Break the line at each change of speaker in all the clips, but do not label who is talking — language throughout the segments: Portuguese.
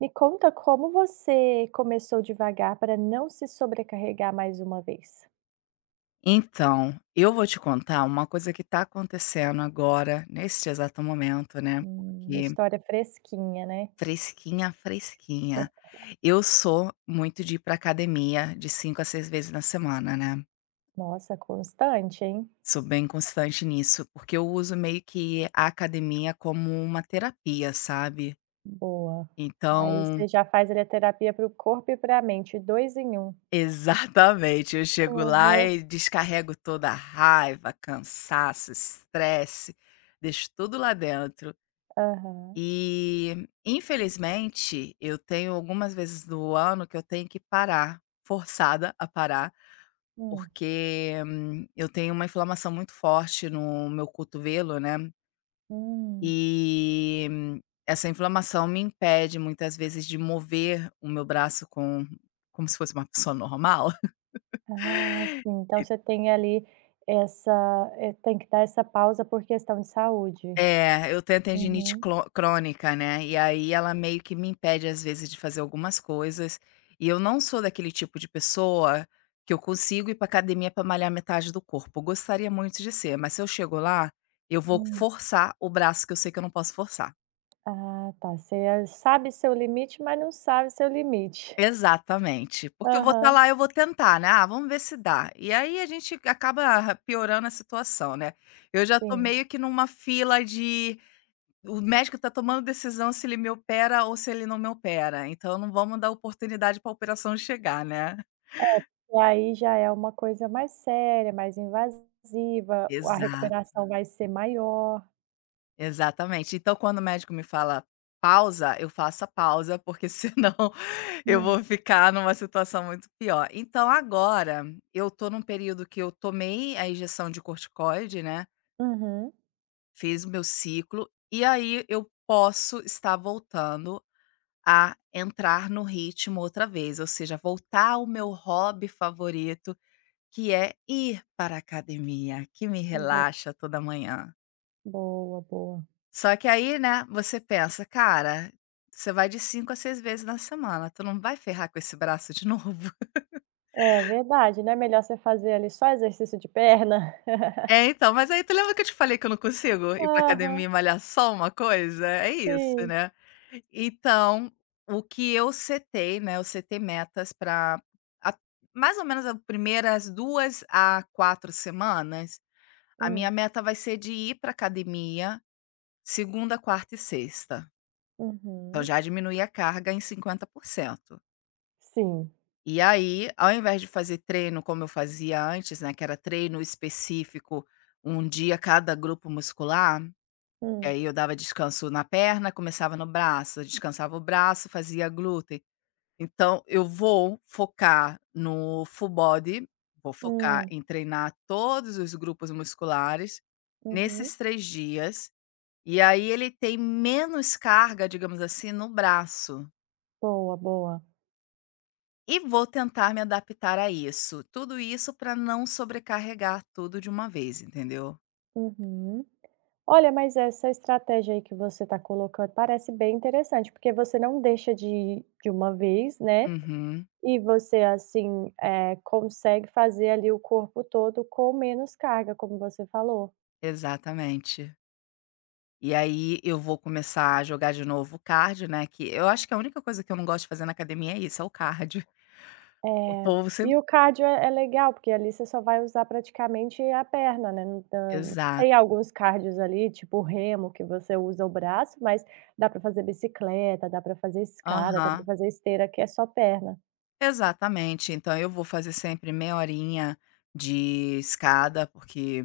Me conta como você começou devagar para não se sobrecarregar mais uma vez?
Então, eu vou te contar uma coisa que tá acontecendo agora, neste exato momento, né,
Uma
porque
história fresquinha, né?
fresquinha, fresquinha. Eu sou muito de ir pra academia de 5 a 6 vezes na semana, né.
Nossa, constante, hein?
Sou bem constante nisso, porque eu uso meio que a academia como uma terapia, sabe.
Boa. Aí
Então
você já faz ali a terapia para o corpo e para a mente, 2 em um.
exatamente, eu chego lá
Aham,
e descarrego toda a raiva, cansaço, estresse, deixo tudo lá dentro.
aham.
E, infelizmente, eu tenho algumas vezes do ano que eu tenho que parar, forçada a parar,
Hum,
porque, eu tenho uma inflamação muito forte no meu cotovelo, né,
hum.
e essa inflamação me impede muitas vezes de mover o meu braço como se fosse uma pessoa normal.
Ah, sim, então você tem ali essa tem que dar essa pausa por questão de saúde.
É, eu tenho tendinite
Uhum,
clo crônica, né, e aí ela meio que me impede, às vezes, de fazer algumas coisas, e eu não sou daquele tipo de pessoa que eu consigo ir pra academia pra malhar metade do corpo, eu gostaria muito de ser, mas se eu chego lá, eu vou
hum.
forçar o braço que eu sei que eu não posso forçar.
Ah, tá, você sabe seu limite, mas não sabe seu limite.
Exatamente, porque eu vou estar
Aham,
lá, eu vou tentar, né, "Ah, vamos ver se dá", e aí a gente acaba piorando a situação, né. Eu já tô
sim.
meio que numa fila de. O médico está tomando decisão se ele me opera ou se ele não me opera, então não vamos dar oportunidade para a operação chegar, né.
E aí já é uma coisa mais séria, mais invasiva, a
Exato,
recuperação vai ser maior.
exatamente. Então quando o médico me fala: "Pausa", eu faço a pausa, porque senão eu
Hum,
vou ficar numa situação muito pior. Então agora eu tô num período que eu tomei a injeção de corticoide, né,
uhum.
fiz o meu ciclo, e aí eu posso estar voltando a entrar no ritmo outra vez, ou seja, voltar ao meu hobby favorito, que é ir para a academia, que me
Bo
relaxa toda manhã.
boa, boa.
Só que aí, né, você pensa: "Cara, você vai de 5 a 6 vezes na semana, tu não vai ferrar com esse braço de novo?"
É verdade, não é melhor você fazer ali só exercício de perna?
É, então, mas aí tu lembra que eu te falei que eu não consigo ir pra
Aham,
academia e malhar só uma coisa? É isso,
sim.
né. Então, o que eu setei, né, eu setei metas para mais ou menos as primeiras 2 a 4 semanas, a minha
Hum,
meta vai ser de ir pra academia segunda, quarta e sexta. Então
uhum.
já diminuí a carga em 50%.
Sim.
E aí, ao invés de fazer treino como eu fazia antes, né, que era treino específico, um dia cada grupo muscular. E
Hum,
aí eu dava descanso na perna, começava no braço, descansava o braço, fazia glúten. Então eu vou focar no full body, vou focar
hum,
em treinar todos os grupos musculares
uhum.
nesses 3 dias, e aí ele tem menos carga, digamos assim, no braço.
Boa, boa.
E vou tentar me adaptar a isso. Tudo isso para não sobrecarregar tudo de uma vez, entendeu?
Uhum. Olha, mas essa estratégia aí que você está colocando parece bem interessante, porque você não deixa de uma vez, né.
Uhum,
E você, assim, consegue fazer ali o corpo todo com menos carga, como você falou.
exatamente. E aí eu vou começar a jogar de novo o cardio, né, que eu acho que a única coisa que eu não gosto de fazer na academia é isso, é o cardio. O
É.
povo sempre
E o cardio é legal, porque ali você só vai usar praticamente a perna, né, não tan
exato.
tem alguns cardios ali, tipo o remo, que você usa o braço, mas dá pra fazer bicicleta, dá pra fazer escada, dá pra
Aham.
fazer esteira, que é só perna.
Exatamente. Então eu vou fazer sempre meia horinha de escada, porque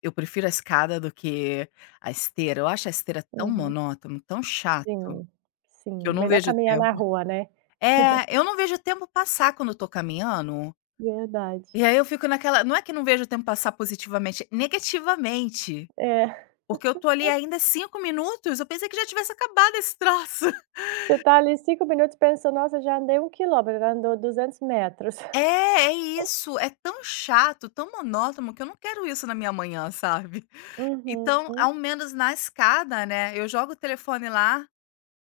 eu prefiro a escada do que a esteira. Eu acho a esteira tão
Uhum.
monótono, tão chato,
Sim, sim,
que eu não
melhor
vejo
caminhar na
tempo.
rua, né.
É, eu não vejo o tempo passar quando eu tô caminhando,
Verdade.
e aí eu fico naquela não é que não vejo o tempo passar positivamente, negativamente.
É,
Porque eu tô ali ainda 5 minutos, eu pensei que já tivesse acabado esse troço.
você tá ali 5 minutos pensando: "Nossa, já andei um quilômetro, já andou 200 metros".
É, é isso. É tão chato, tão monótono, que eu não quero isso na minha manhã, sabe. Então,
Uhum,
ao menos na escada, né, eu jogo o telefone lá,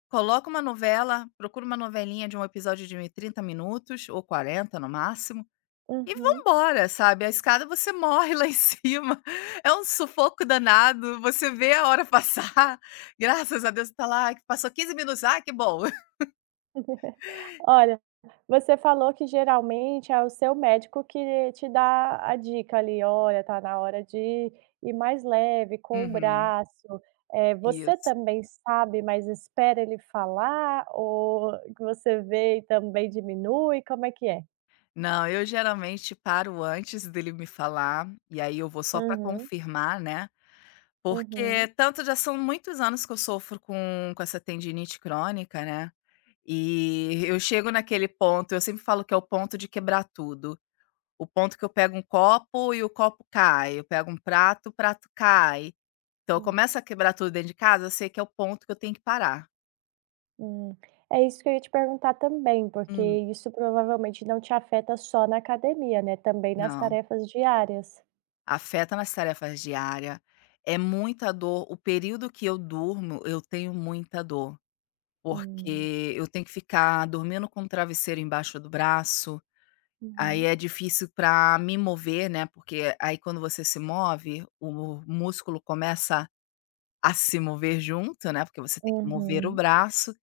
coloco uma novela, procuro uma novelinha de um episódio de 30 minutos ou 40 no máximo, e
uhum.
vambora, sabe. A escada você morre lá em cima, é um sufoco danado, você vê a hora passar, graças a Deus, você tá lá: que "Passou 15 minutos, ah, que bom".
Olha, você falou que geralmente é o seu médico que te dá a dica ali: "Olha, tá na hora de ir mais leve com o
Uhum.
braço". Você
Isso.
também sabe, mas espera ele falar ou que você vê e também diminui, como é que é?
Não, eu geralmente paro antes dele me falar, e aí eu vou só para
Uhum.
confirmar, né, porque
Uhum.
tanto já são muitos anos que eu sofro com essa tendinite crônica, né, e eu chego naquele ponto eu sempre falo que é o ponto de quebrar tudo. O ponto que eu pego um copo e o copo cai, eu pego um prato, o prato cai. Então eu
Hum,
começo a quebrar tudo dentro de casa, eu sei que é o ponto que eu tenho que parar.
hum. É isso que eu ia te perguntar também, porque
Hum,
isso provavelmente não te afeta só na academia, né, também nas
não.
tarefas diárias.
Afeta nas tarefas diárias, é muita dor. O período que eu durmo, eu tenho muita dor,
Hum,
porque eu tenho que ficar dormindo com o travesseiro embaixo do braço, aí
uhum.
é difícil para me mover, né, porque aí quando você se move, o músculo começa a se mover junto, né, porque você tem que mover o
Uhum.
braço,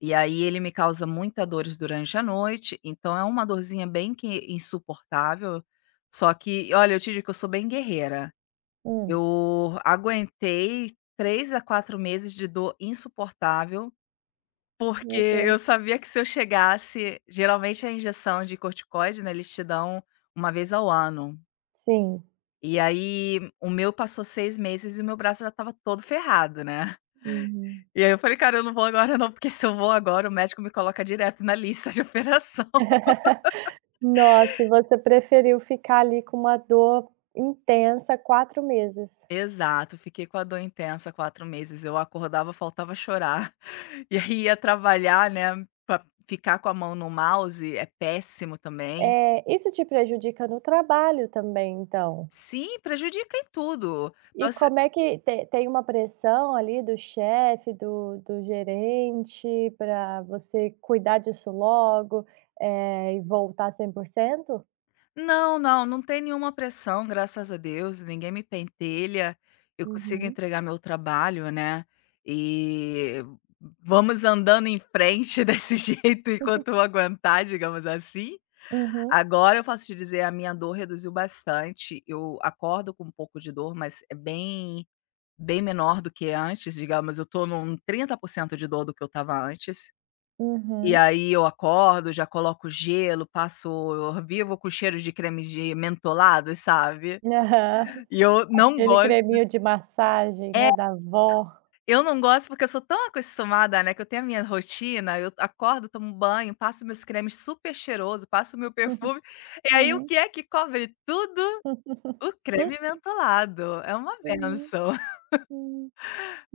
e aí ele me causa muita dores durante a noite, então é uma dorzinha bem que insuportável, só que olha, eu te digo que eu sou bem guerreira.
Hum,
Eu aguentei 3 a 4 meses de dor insuportável, porque
meu
eu
Deus.
sabia que se eu chegasse geralmente a injeção de corticoide, né, eles te dão uma vez ao ano.
Sim.
E aí o meu passou 6 meses e o meu braço já estava todo ferrado, né.
Uhum.
E aí eu falei: "Cara, eu não vou agora não, porque se eu vou agora o médico me coloca direto na lista de operação".
Nossa, e você preferiu ficar ali com uma dor intensa 4 meses.
Exato, fiquei com a dor intensa 4 meses, eu acordava, faltava chorar. E aí ia trabalhar, né, pra ficar com a mão no mouse é péssimo também.
É isso te prejudica no trabalho também, então?
Sim, prejudica em tudo.
E
Pra você
como é que te tem uma pressão ali do chefe, do gerente para você cuidar disso logo, e voltar 100%?
não, não, não tem nenhuma pressão, graças a Deus, ninguém me pentelha, eu consigo
Uhum.
entregar meu trabalho, né, e vamos andando em frente desse jeito enquanto eu aguentar, digamos assim.
Uhum,
Agora eu posso te dizer, a minha dor reduziu bastante, eu acordo com um pouco de dor, mas é bem bem menor do que antes, digamos, eu estou num 30% de dor do que eu estava antes. E
uhum.
aí eu acordo, já coloco gelo, passo eu vivo com cheiro de creme de mentolado, sabe.
Aham.
E eu não
Aquele
gosto
creminho de massagem,
é,
né, da vó.
eu não gosto porque eu sou tão acostumada, né, que eu tenho a minha rotina, eu acordo, tomo banho, passo meus cremes super cheiroso, passo meu perfume, e aí o
Uhum.
que é que cobre tudo? O creme mentolado, é uma
Uhum.
benção.
Uhum.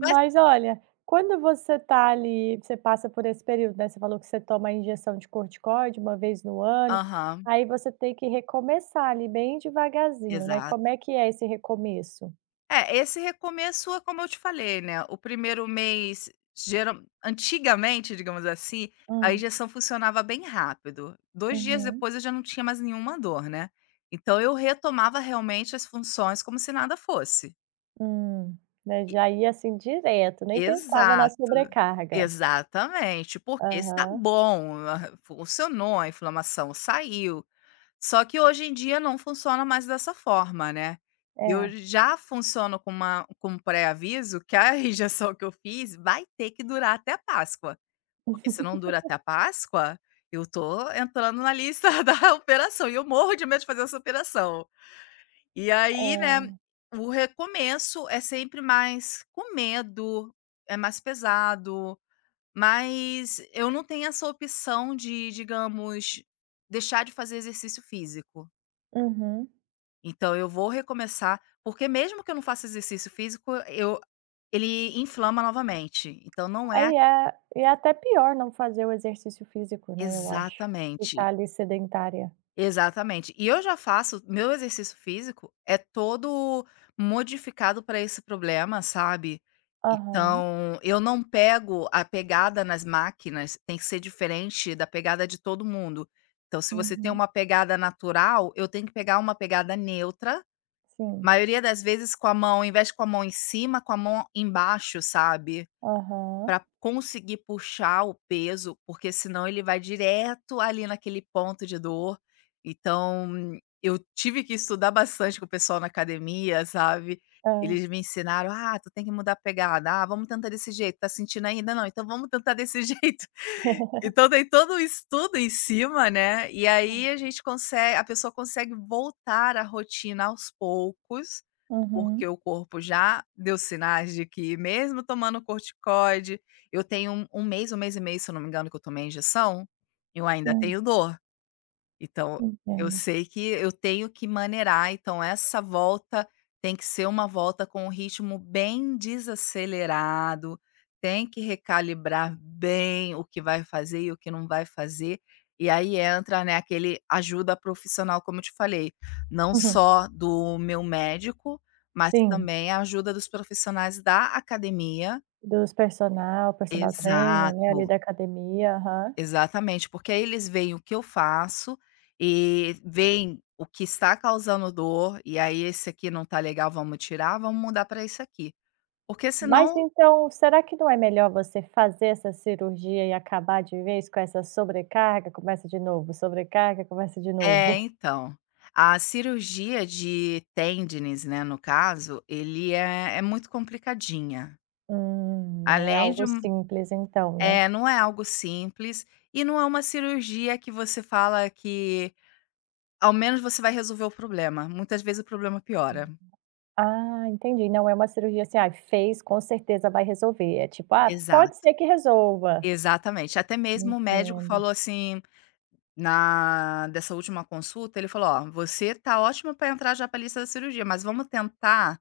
Mas
olha, quando você tá ali você passa por esse período, né, você falou que você toma a injeção de corticoide uma vez no ano,
aham,
aí você tem que recomeçar ali bem devagarzinho, né, como é
exato.
que é esse recomeço?
É, esse recomeço é como eu te falei, né, o primeiro mês geral antigamente, digamos assim, a
Hum,
injeção funcionava bem rápido. 2 dias
uhum,
depois eu já não tinha mais nenhuma dor, né. Então eu retomava realmente as funções como se nada fosse.
hum. Né,
E
já ia assim direto, nem pensava na
exato,
sobrecarga.
exatamente, porque está
Aham,
bom, ah, funcionou, a inflamação saiu. Só que hoje em dia não funciona mais dessa forma, né.
é.
Eu
É,
já funciono com uma com um pré-aviso que a rejeição que eu fiz vai ter que durar até a Páscoa, porque se não dura até a Páscoa, eu tô entrando na lista da operação e eu morro de medo de fazer essa operação. E aí, né, o recomeço é sempre mais com medo, é mais pesado, mas eu não tenho essa opção de, digamos, deixar de fazer exercício físico.
uhum.
Então eu vou recomeçar, porque mesmo que eu não faça exercício físico, eu ele inflama novamente. Então não é
Aí é, e é até pior não fazer o exercício físico, né, eu acho,
exatamente,
ficar ali sedentária.
exatamente. E eu já faço meu exercício físico é todo modificado para esse problema, sabe.
Aham,
Então eu não pego a pegada nas máquinas, tem que ser diferente da pegada de todo mundo. Então se você tem
uhum.
uma pegada natural, eu tenho que pegar uma pegada neutra.
Sim.
Maioria das vezes com a mão, ao invés de com a mão em cima, com a mão embaixo, sabe,
Aham.
pra conseguir puxar o peso, porque senão ele vai direto ali naquele ponto de dor. Então, eu tive que estudar bastante com o pessoal na academia, sabe.
Hã. Hum.
Eles me ensinaram: "Ah, tu tem que mudar a pegada. Ah, vamos tentar desse jeito. Tá sentindo ainda? Não, então vamos tentar desse jeito". Então tem todo um estudo em cima, né, e aí a gente consegue a pessoa consegue voltar à rotina aos poucos, porque
Uhum.
o corpo já deu sinais de que mesmo tomando corticoide eu tenho um mês, um mês e meio, se eu não me engano, que eu tomei a injeção, eu ainda
Hum,
tenho dor. Então, eu
entendo.
sei que eu tenho que maneirar, então essa volta tem que ser uma volta com um ritmo bem desacelerado, tem que recalibrar bem o que vai fazer e o que não vai fazer. E aí entra, né, aquele ajuda profissional, como eu te falei, não
Uhum.
só do meu médico, mas
Sim,
também a ajuda dos profissionais da academia.
dos personal trainer, né, ali
Exato.
da academia. Aham.
Exatamente, porque aí eles veem o que eu faço e veem o que está causando dor, e aí esse aqui não tá legal, vamos tirar, vamos mudar para esse aqui. Porque
Mas
senão
então, será que não é melhor você fazer essa cirurgia e acabar de vez com essa sobrecarga? Começa de novo, sobrecarga, começa de novo.
é, então, a cirurgia de tendines, né, no caso, ele é muito complicadinha.
Não é
Além de
algo
um
simples então, né?
é, não é algo simples e não é uma cirurgia que você fala que ao menos você vai resolver o problema, muitas vezes o problema piora.
Ah, entendi. Não é uma cirurgia assim: "Ai, fez, com certeza vai resolver". É tipo: "Ah, pode
Exato.
ser que resolva".
Exatamente. Até mesmo o médico
Entendo.
falou assim, na dessa última consulta, ele falou: "Ó, você tá ótima para entrar já pra lista da cirurgia, mas vamos tentar".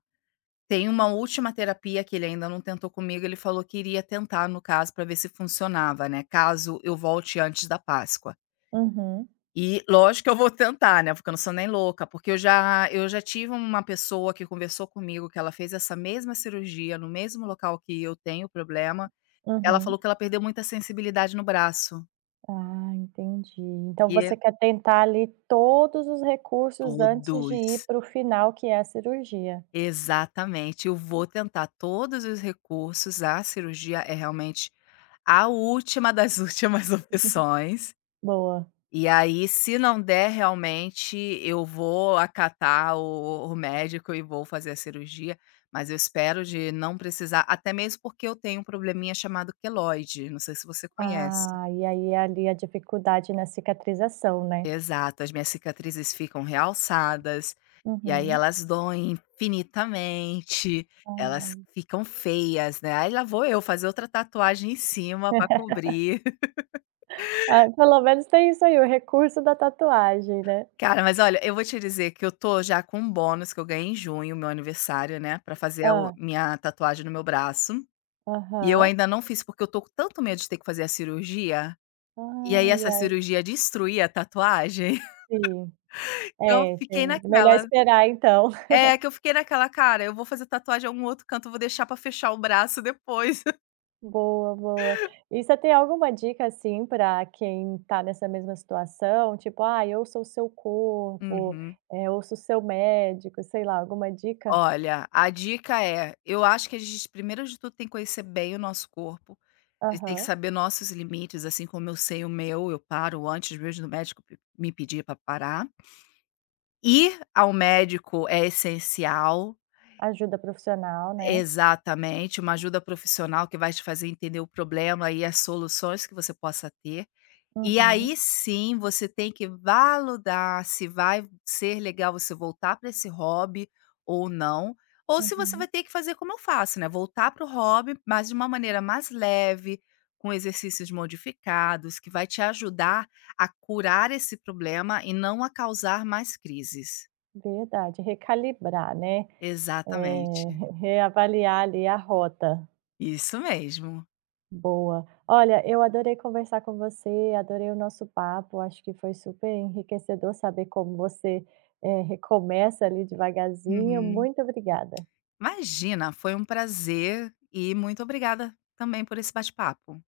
Tem uma última terapia que ele ainda não tentou comigo, ele falou que iria tentar no caso para ver se funcionava, né, caso eu volte antes da Páscoa.
Uhum,
E lógico que eu vou tentar, né, porque eu não sou nem louca, porque eu já tive uma pessoa que conversou comigo que ela fez essa mesma cirurgia no mesmo local que eu tenho problema, ela falou
uhum.
que ela perdeu muita sensibilidade no braço,
Ah, entendi. Então
e
você quer tentar ali todos os recursos antes de ir
Todos,
para o final, que é a cirurgia.
exatamente. Eu vou tentar todos os recursos, a cirurgia é realmente a última das últimas opções.
Boa.
E aí, se não der realmente, eu vou acatar o médico e vou fazer a cirurgia, mas eu espero de não precisar, até mesmo porque eu tenho um probleminha chamado queloide, não sei se você conhece.
Ah, e aí é ali a dificuldade na cicatrização, né.
Exato, as minhas cicatrizes ficam realçadas, e aí
Uhum.
elas doem infinitamente, elas
Ai.
ficam feias, né, aí lá vou eu fazer outra tatuagem em cima pra cobrir.
Ah, pelo menos tem isso aí, o recurso da tatuagem, né.
Cara, mas olha, eu vou te dizer que eu tô já com um bônus que eu ganhei em junho, meu aniversário, né, pra fazer a o
Ah.
minha tatuagem no meu braço, e eu
Aham.
ainda não fiz porque eu tô com tanto medo de ter que fazer a cirurgia, e aí
Ai,
essa
ai,
cirurgia destruir a tatuagem,
sim.
eu
É,
fiquei
tem melhor
naquela.
esperar então.
É, que eu fiquei naquela: "Cara, eu vou fazer tatuagem em algum outro canto, eu vou deixar pra fechar o braço depois".
Boa, boa. E você tem alguma dica, assim, para quem está nessa mesma situação? Tipo: "Ai, ouça o seu corpo,
Uhum.
ouça o seu médico", sei lá, alguma dica?
Olha, a dica é, eu acho que a gente primeiro de tudo tem que conhecer bem o nosso corpo, a gente tem que
Aham.
saber nossos limites, assim como eu sei o meu, eu paro antes mesmo do médico p me pedir para parar. Ir ao médico é essencial
Ajuda profissional, né.
exatamente, uma ajuda profissional que vai te fazer entender o problema e as soluções que você possa ter. E
Uhum,
aí sim, você tem que validar se vai ser legal você voltar para esse hobby ou não, ou se você vai
uhum.
ter que fazer como eu faço, né, voltar para o hobby, mas de uma maneira mais leve, com exercícios modificados, que vai te ajudar a curar esse problema e não a causar mais crises.
Verdade, recalibrar, né. Eh,
Exatamente,
reavaliar ali a rota.
isso mesmo.
Boa. Olha, eu adorei conversar com você, adorei o nosso papo, acho que foi super enriquecedor saber como você, recomeça ali devagarzinho.
Uhum.
Muito obrigada.
Imagina, foi um prazer e muito obrigada também por esse bate-papo.